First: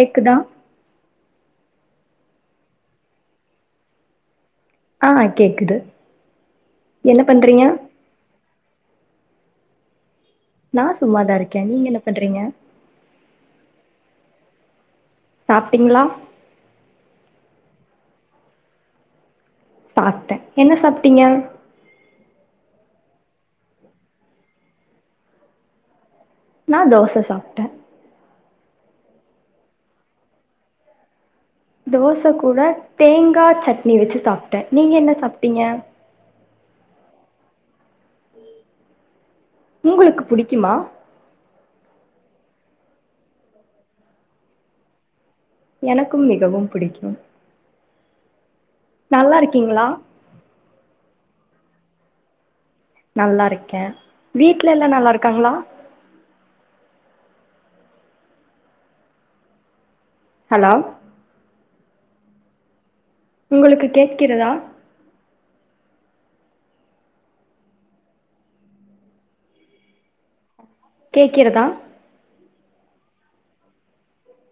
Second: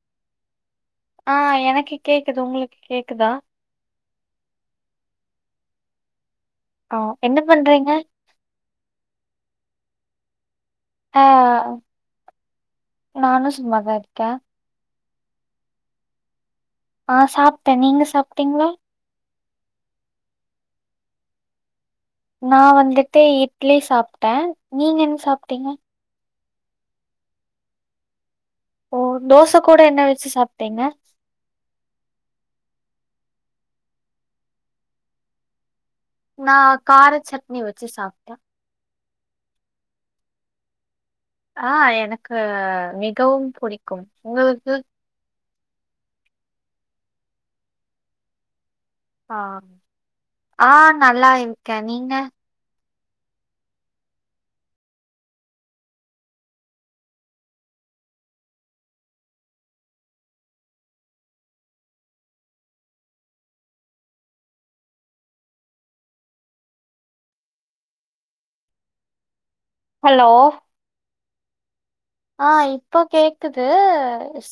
கேக்குதா ஆ எனக்கு கேக்குது உங்களுக்கு கேக்குதா ஆ கேக்குது ஒ. என்ன பண்றீங்க நா சும்மாதா இருக்கே நீங்க என்ன பண்றீங்க நானு சும்மாதா இருக்கே சாப்ட்டிங்ளா ஆ சாப்ட்டே நீங்க சாப்ட்டீங்ளா சாப்டே என்ன சாப்ட்டீங்க நா வந்துட்டு இட்லி சாப்ட்ட நீங்க என்ன சாப்ட்டீங்க நா தோச சாப்ட்டே ஓ தோச கூட என்ன வெச்சு சாப்ட்டீங்க தோச கூட தேங்கா சட்னி வெச்சி சாப்ட்டே நீங்க என்ன சாப்ட்டீங்க நா கார சட்னி வெச்சி சாப்ட்ட உங்குளுக்கு புடிக்குமா ஆ எனக்கு மிகவும் புடிக்கும் உங்களுக்கு எனக்கும் மிகவும் புடிக்கும் அ இருக்கீங்களா ஆ நல்லா இருக்க நீங்க நல்லா இருக்கே வீட்ல எல்லா நல்லா இருக்காங்களா ஹலோ உங்களுக்கு கேட்கிறதா ஹலோ கேக்கிறதா ஆ இப்ப கேக்குது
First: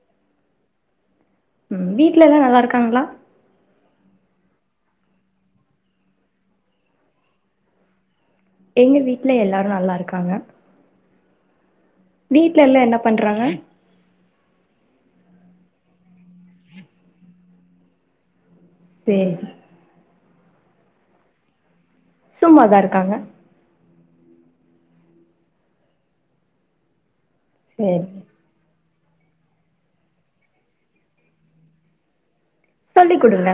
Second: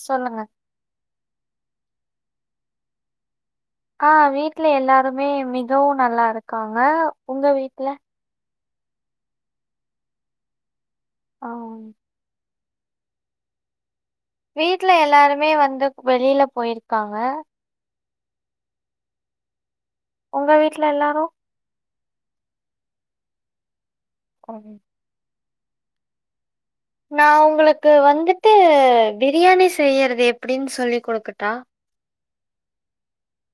சொல்லுங்க ம் வீட்ல எல்லா நல்லா இருக்காங்ளா ஆ வீட்ல எல்லாருமே மிகவு நல்லா இருக்காங்க உங்க வீட்ல எங்க வீட்ல எல்லாரு நல்லா இருக்காங்க ஆ வீட்ல எல்லா என்ன பண்றாங்க வீட்ல எல்லாருமே வந்து வெளியில போயிருக்காங்க சேரி உங்க வீட்டுல எல்லாரு சும்மாதா இருக்காங்க அப்பறம் நா உங்களுக்கு சேரி வந்துட்டு பிரியாணி செய்யறது எப்டின் சொல்லி குடுக்கட்டா சொல்லி குடுங்க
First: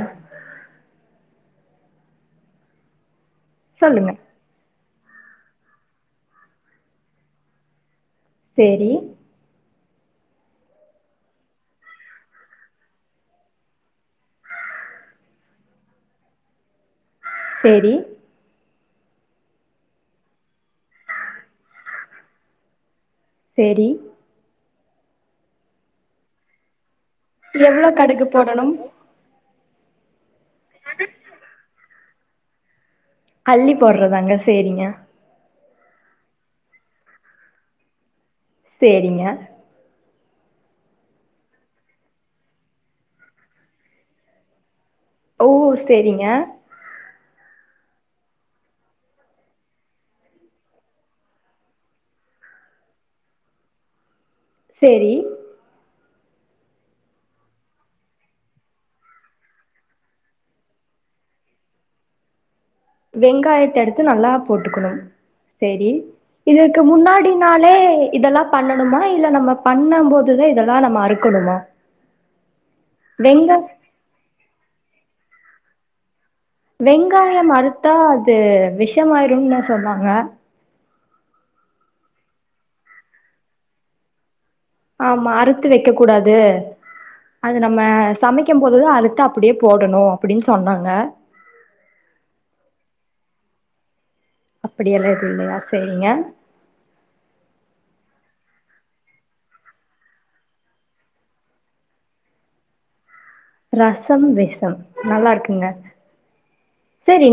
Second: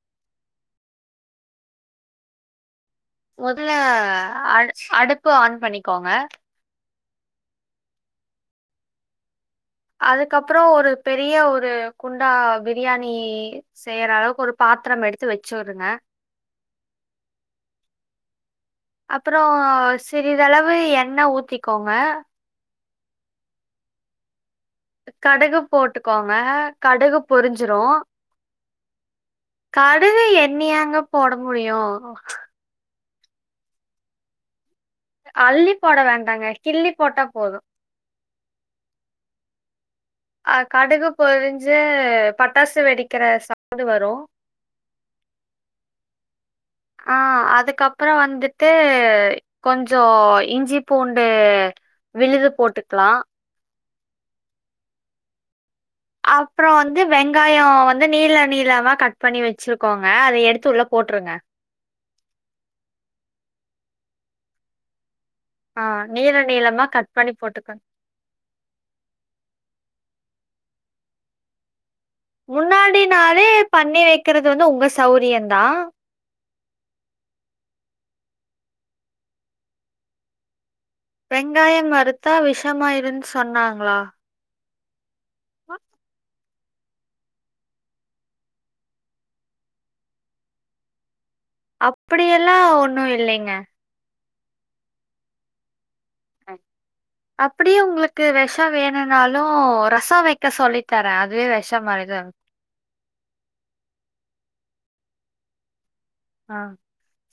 மொதல்ல சொல்லுங்க அ அடுப்பு ஆன் பண்ணிக்கோங்க செரி அதுக்கப்புறோ ஒரு பெரிய ஒரு குண்டா பிரியாணி செய்யற அளவுக்கு ஒரு பாத்ரம் எடுத்து வச்சி விடுங்க சேரி அப்றோ சிறிதளவு எண்ண ஊத்திக்கோங்க சேரி கடுகு போட்டுக்கோங்க கடுகு பொரிஞ்சிரு எவ்ளோ கடுகு போடணும் கடுகு எண்ணியாங்க போட முடியு அள்ளி போட்றதாங்க சேரிங்க அள்ளி போட வேண்டாங்க கிள்ளி போட்டா போது சேரிங்க அ கடுகு பொரிஞ்சு பட்டாசு வெடிக்கிற சவுண்டு வரு ஓ சேரிங்க ஆ அதுக்கப்பறோ வந்துட்டு கொஞ்சோ இஞ்சி பூண்டு விழுது போட்டுக்லா சேரி அப்றம் வந்து வெங்காயொ வந்து நீள நீளமா கட் பண்ணி வச்சிருக்கோங்க அத எடுத்து உள்ள போட்ருங்க வெங்காயத்த எடுத்து நல்லா போட்டுக்குணும் ஆ சேரி நீள இதற்கு நீளமா கட் பண்ணி முன்னாடினாலே போட்டுக்கணும். இதெல்லாம் பண்ணணுமா இல்ல நம்ம பண்ணம் போதுதா இதெல்லாம் நம்ம அறுக்கணுமா முன்னாடி நாளே வெங்க பண்ணி வக்கிறது வந்து உங்க சௌரியந்தா வெங்காயம் அறுத்தா அது விஷமாயிருன்னு சொன்னாங்க வெங்காயம் அறுத்தா விஷமாயிருன் சொன்னாங்ளா ஆமா அறுத்து வெக்க கூடாது அது நம்ம சமைக்கம் போதுதா அறுத்து அப்டியே போடணு அப்படின் சொன்னாங்க அப்பிடியெல்லா ஒன்னு இல்லைங்க அப்பிடி எல்லா எது இல்லையா சேரிங்க அப்பிடியே உங்களுக்கு வெஷொ வேணுன்னாலு ரசொ வெக்க சொல்லி தரே அதுவே வெஷம் மாரிதா இருக் ரசம் வெஷம் நல்லாருக்குங்க ஆ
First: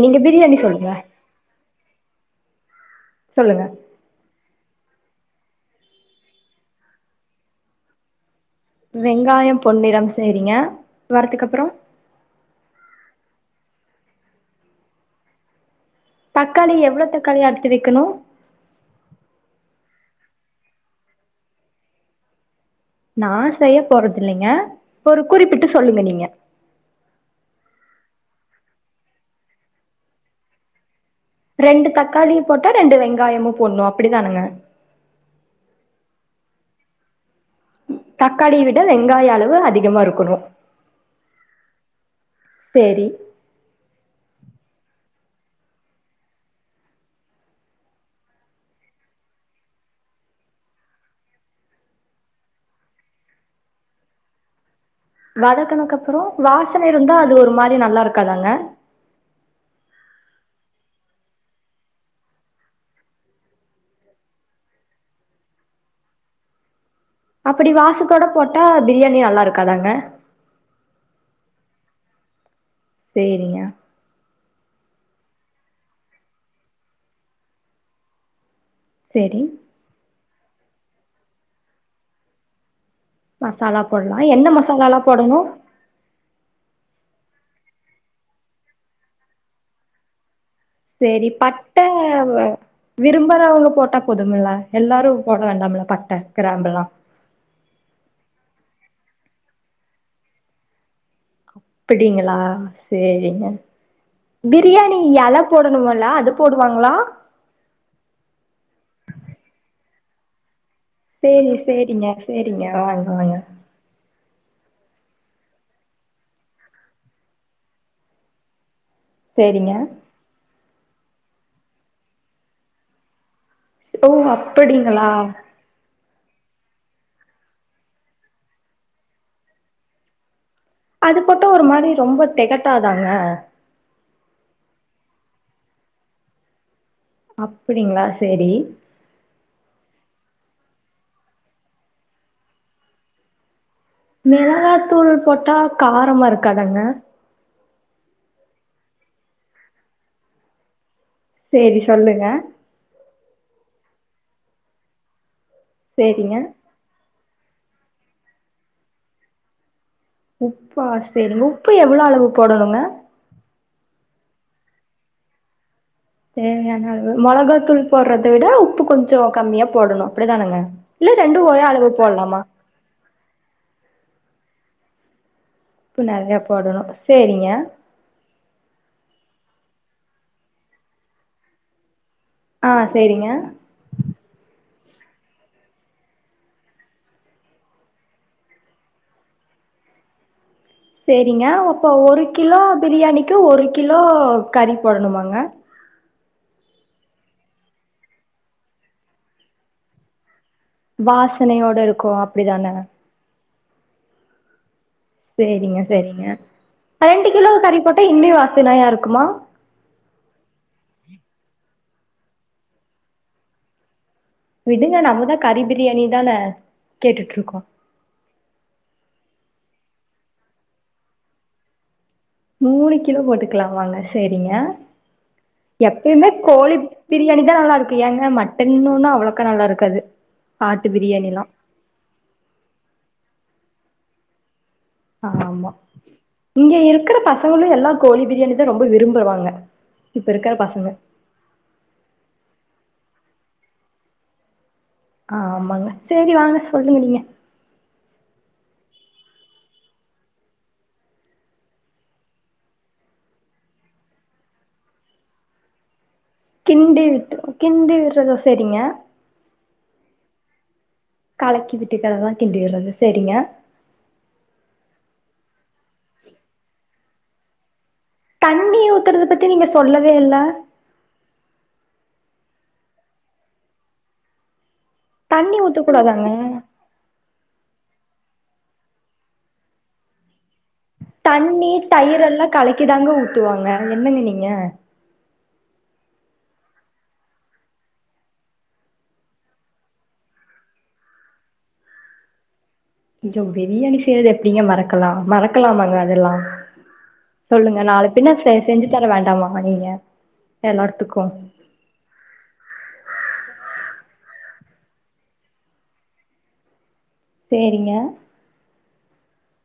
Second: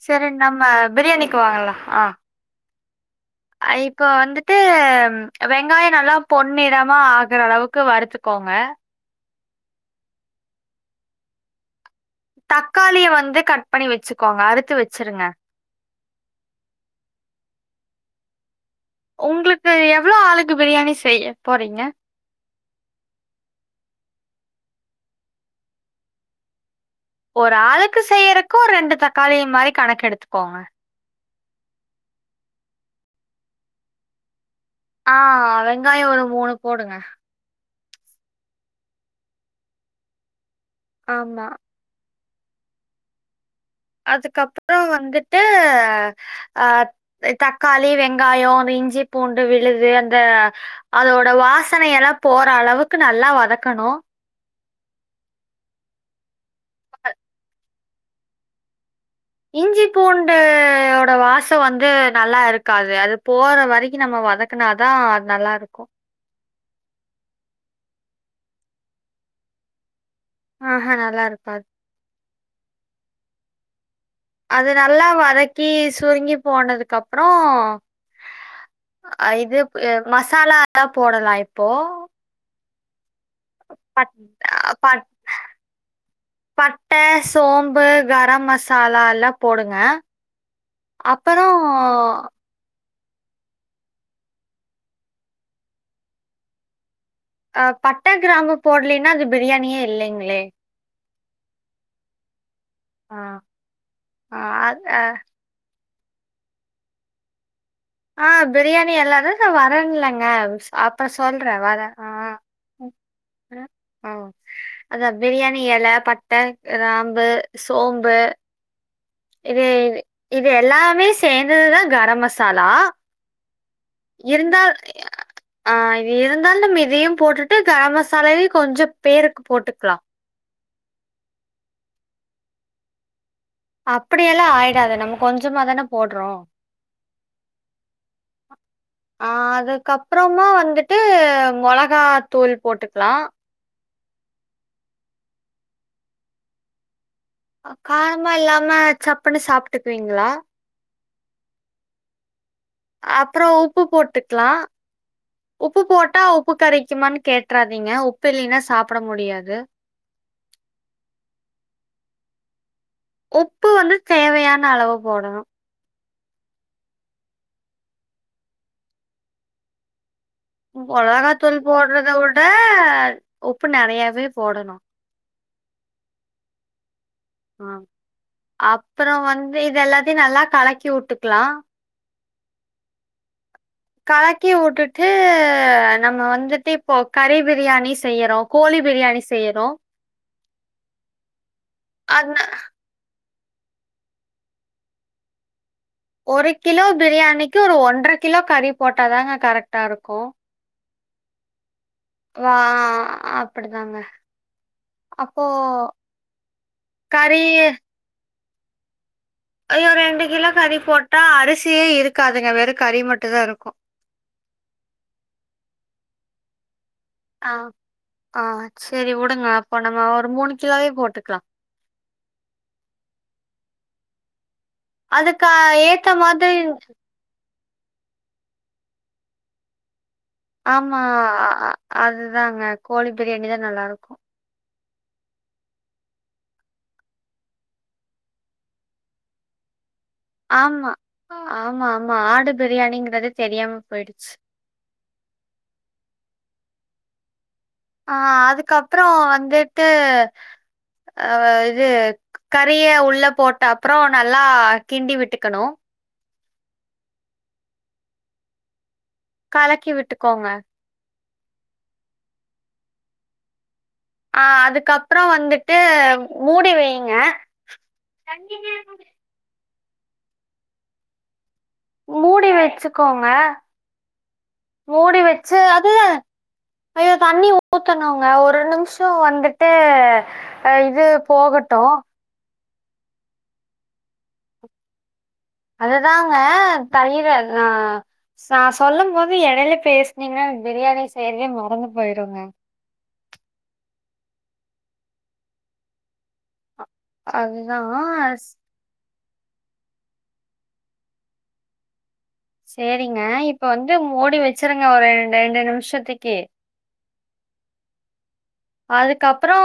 சரி நம்ம சொல்லுங்க பிரியாணிக்கு வாங்கலா ஆ சொல்லுங் அ இப்போ வந்துட்டு வெங்காயொ நல்லா பொண்ணிறமா ஆகுற அளவுக்கு வருத்துக்கோங்க வெங்காயம் பொன்னிறம் சரிங்க வரதுக்கப்புறம் தக்காளிய வந்து கட் பண்ணி வெச்சுக்கோங்க அறுத்து வெச்சிருங்க தக்காளி எவ்ளோ தக்காளி அறுத்து வெக்கணு உங்களுக்கு எவ்ளோ ஆளுக்கு பிரியாணி செய்ய போறீங்க நா செய்ய போறது இல்லைங்க ஒரு குறிப்பிட்டு சொல்லுங்க நீங்க ஒரு ஆளுக்கு செய்யறக்கு ஒரு ரெண்டு தக்காளிய மாரி கணக்கெடுத்துக்கோங்க ரெண்டு தக்காளி போட்டா ரெண்டு வெங்காயமும் போட்ணு அப்டிதானுங்க ஆ வெங்காயொ ஒரு மூணு போடுங்க தக்காளிய விட வெங்காய அளவு அதிகமா இருக்கணு ஆமா சேரி அதுக்கப்புறொ வந்துட்டு அ தக்காளி வெங்காயோ அந்த இஞ்சி பூண்டு விழுது அந்த அதோட வாசனை எல்லா போற அளவுக்கு நல்லா வதக்கணு வதக்கனக்கப்புறோ வாசன இருந்தா அது ஒரு மாரி நல்லாருக்காதாங்க இஞ்சி பூண்டு ஓட வாசம் வந்து நல்லா இருக்காது அது போற வரைக்கு நம்ம வதக் க்கு அதா நல்லாருக்கு அப்டி வாசத்தோட போட்டா பிரியாணி நல்லாருக்காதாங்க ஆஹா நல்லாருக்காது சேரியா அது நல்லா வதக்கி சுருங்கி போனதுக்கப்றோ சரி இது ப் மசாலாலா போடலா இப்போ மசாலா பட் போடலா என்ன மசாலாலா போடணு பட்ட சோம்பு கரம் மசாலால்லா போடுங்க செரி அப்பறோ பட்ட எல விரும்பறவங்க போட்டா போதும்ல எல்லாரு போட வேண்டாம்ல பட்ட கிராம்புல்லா அ பட்ட கிரம்பு போடலின்னா அது பிரியாணியே இல்லைங்களே அப்டிங்களா ஆ செரிங்க ஆ அது பிரியாணி அ எல போடுனுவலா அது போடுவாங்களா ஆ பிரியாணி எல எல்லாரு வரேன்லங்க அப்றோ சரி சொல்றே வர சரிங்க ஆ சரிங்க வாங்க வாங்க ஆ அத பிரியாணி எல பட்ட கிராம்பு சோம்பு இது சரிங்க இது எல்லாமே சேந்ததுதா கரம் மசாலா ஓ இருந்தால் அப்படிங்களா ஆ இது இருந்தாலு நம்ம இதயு போட்டுட்டு கரம் மசாலாவயு கொஞ்சோ பேருக்கு போட்டுக்கலா அது போட்ட ஒரு மாரி ரொம்ப தெகட்டாதாங்க அப்டியெல்லா ஆய்டாது நம்ம கொஞ்சமா தான போட்றோ அப்டிங்களா சேரி ஆ அதுக்கப்புறமா வந்துட்டு மொளகா தூள் போட்டுக்லா மிளகாத்தூள் போட்டா காரமாருக்காதங்க காரமா இல்லாம சப்புன்னு சாப்ட்டுகுவீங்ளா செரி சொல்லுங்க அப்றோ உப்பு போட்டுக்கலா உப்பு போட்டா சேரிங்க உப்பு கரைக்குமானு கேட் றாதீங்க உப்பில்லனா சாப்ட முடியாது உப்பா செரி உப்பு எவ்ளோ அளவு போடணுங்க உப்பு வந்து தேவையான அளவு போடணு தேவையான அளவு மொளகாத்தூள் போட்றத விட உப்பு கொஞ்சோ கம்மியா போடணு அப்டிதானங்க இல்ல ரெண்டும் மொளகாத்தூள் ஒரே அளவு போட்றத விட போடலாமா உப்பு நெறையாவே போடணு உப்பு நெறையா போடணு சேரிங்க அப்றோ வந்து இது எல்லாத்தையு நல்லா கலக்கி உட்டுக்கலா ஆ செரிங்க கலக்கி உட்டுட்டு நம்ம வந்துட்டு இப்போ கறி பிரியாணி செய்யறோ கோழி பிரியாணி செய்யறோ செரிங்க அப்போ ஒரு அந்த கிலோ பிரியாணிக்கு ஒரு கிலோ கறி போடணுமாங்க ஒரு கிலோ பிரியாணிக்கு ஒரு ஒன்றரை கிலோ கறி போட்டாதாங்க கரெக்ட்டா இருக்கு வாசனையோட இருக்கோ அப்டிதான அப்டிதாங்க செரிங்க செரிங்க ரெண்டு கிலோ கறி போட்டா இன்னுமே வாசனையாருக்குமா ஐயோ ரெண்டு கிலோ கறி போட்டா அரிசியே இருக்காதுங்க வெறு கறி மட்டு தா இருக்கு விடுங்க நம்மதா கறி பிரியாணி தான ஆ கேட்டுட்ருக்கோ ஆ செரி விடுங்க அப்போ நம்ம ஒரு மூணு கிலோ வே போட்டுக்லா மூணு கிலோ போட்டுக்கலாமாங்க செரிங்க அதுக்கு அஹ், ஏத்த எப்பயுமே மாதிரி கோழி பிரியாணி தா நல்லாருக்கு ஏங்க மட்டன்னொன்னு அவ்ளோக்கா நல்லாருக்காது ஆமா அ அ அதுதாங்க கோழி பிரியாணி தா நல்லாருக்கு ஆமா இங்க இருக்ற பசங்களு எல்லா கோழி பிரியாணி தா ரொம்ப விரும்புவாங்க இப்ப இருக்கிற பசங்க ஆமா ஆமாமா ஆடு பிரியாணிங்கரதே தெரியாம போயிடுச்சு ஆமாங்க சரி வாங்க சொல்லுங்க நீீங்க ஆ அதுக்கப்பறோ வந்துட்டு அ இது க கறிய உள்ள போட்ட அப்றோ நல்லா கிண்டி விட்டுக்கணு கிண்டி விட்டு கிண்டி விட்றது சரிங்க கலக்கி விட்டுக்கோங்க கலக்கி விட்டுக்றதுதா கிண்டி விட்றது சரிங்க அ அதுக்கப்றோ வந்துட்டு மூடி வைங்க தண்ணி ஊத்துறத பத்தி நீங்க சொல்லவே இல்ல மூடி வச்சுக்கோங்க மூடி வச்சு தண்ணி அதுல ஊத்தக்கூடாதாங்க ஐயோ தண்ணி ஊத்தனுங்க ஒரு நிம்ஷோ வந்துட்டு ஆ இது தண்ணி போகட்டு தயிர் எல்லா கலக்கிதாங்க ஊத்துவாங்க என்னங்க நீங்க அதுதாங்க தயிர அதா சா சொல்லும் போது எடைல பேஸ்னீங்னா எனக் பிரியாணி செய்யறதே மறந்து போயிருங்க கொஞ்ச பிரியாணி செய்யறது எப்டிங்க மறக்கலா மறக்கலாமாங்க அதெல்லா சொல்லுங்க நாள பின்ன அதுதான் செ செஞ்சு தர வேண்டாமாங்க நீங்க எல்லார்த்துக்கு சேரிங்க இப்ப வந்து மூடி வச்சுருங்க ஒரு ரெண் ரெண்டு நிமிஷத்துக்கி சேரிங்க அதுக்கப்றோ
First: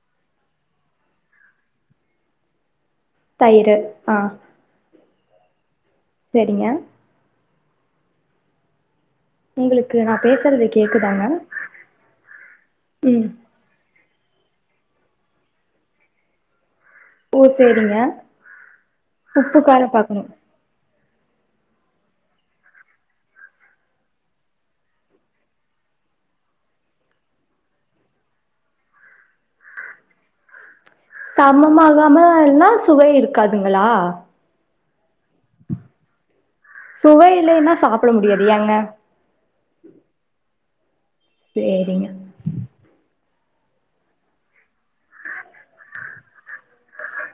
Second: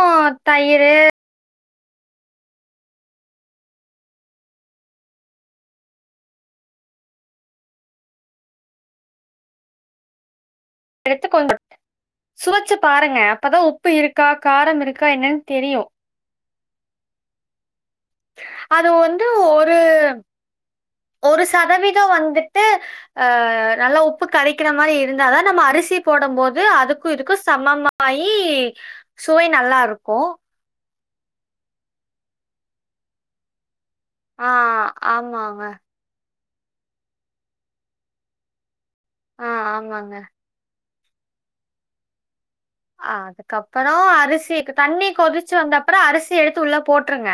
தயிரு தைரு அ செரிங்க உங்களுக்கு நா பேசறது எடுத்து கொஞ்ச [inaudible] சுவச்சு பாருங்க ம் அப்பதா உப்பு இருக்கா காரம் இருக்கா என்னன் தெரியு ஓ சேரிங்க அது வந்து உப்பு ஒரு கார பாக்கணு ஒரு சதவீத வந்துட்டு அ நல்லா உப்பு கரிக்கிற மாரி இருந்தா தா நம்ம அரிசி போடும் போது அதுக்கு இதுக்கு சம மாயி சுவை நல்லாருக்கு சமமாகாம இருந்தா சுவை இருக்காதுங்ளா ஆ ஆமாங்க சுவை இல்லனா சாப்பிட முடியாது ஏங்க ஆ ஆமாங்க சேரிங்க அ அதுக்கப்பறோ அரிசிக் தண்ணி கொதிச்சு வந்தப்றோ அரிசி எடுத்து உள்ள போட்ருங்க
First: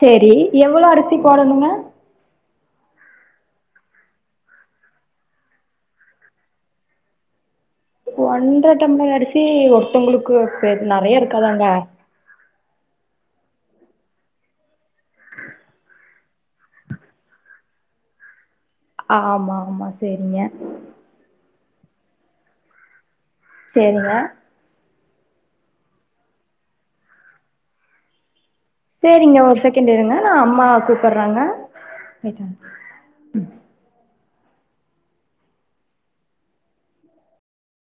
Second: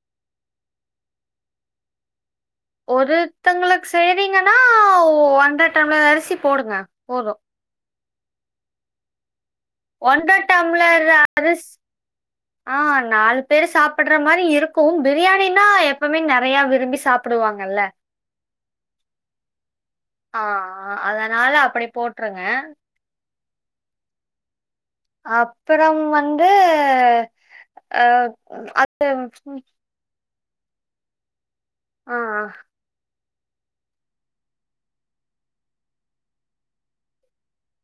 சேரி எவ்வளோ அரிசி போடணுங்க ஒருத்தங்களுக்கு செய்வீங்கன்னா ஒன்ற டம்ளர் அரிசி போடுங்க போது ஒன்றர டம்ளர் அரிசி ஒருத்தங்ளுக்கு ஒன்றரை பெ டம்ளர் நெறயா இருக்காதாங்க ஆ நாலு பேரு சாப்பட்ற மாரி இருக்கு பிரியாணின்னா எப்பமே நெறைய விரும்பி சாப் ப்பிடுவாங்கல்ல ஆமா ஆமா செரிங்க ஆ அதனால அப்படி போட்ருங்க சேரிங்க அப்புறம் வந்து அ அது சேரிங்க ஒரு செகண்ட் இருங்க நா அம்மா கூப்படறாங்க ஆ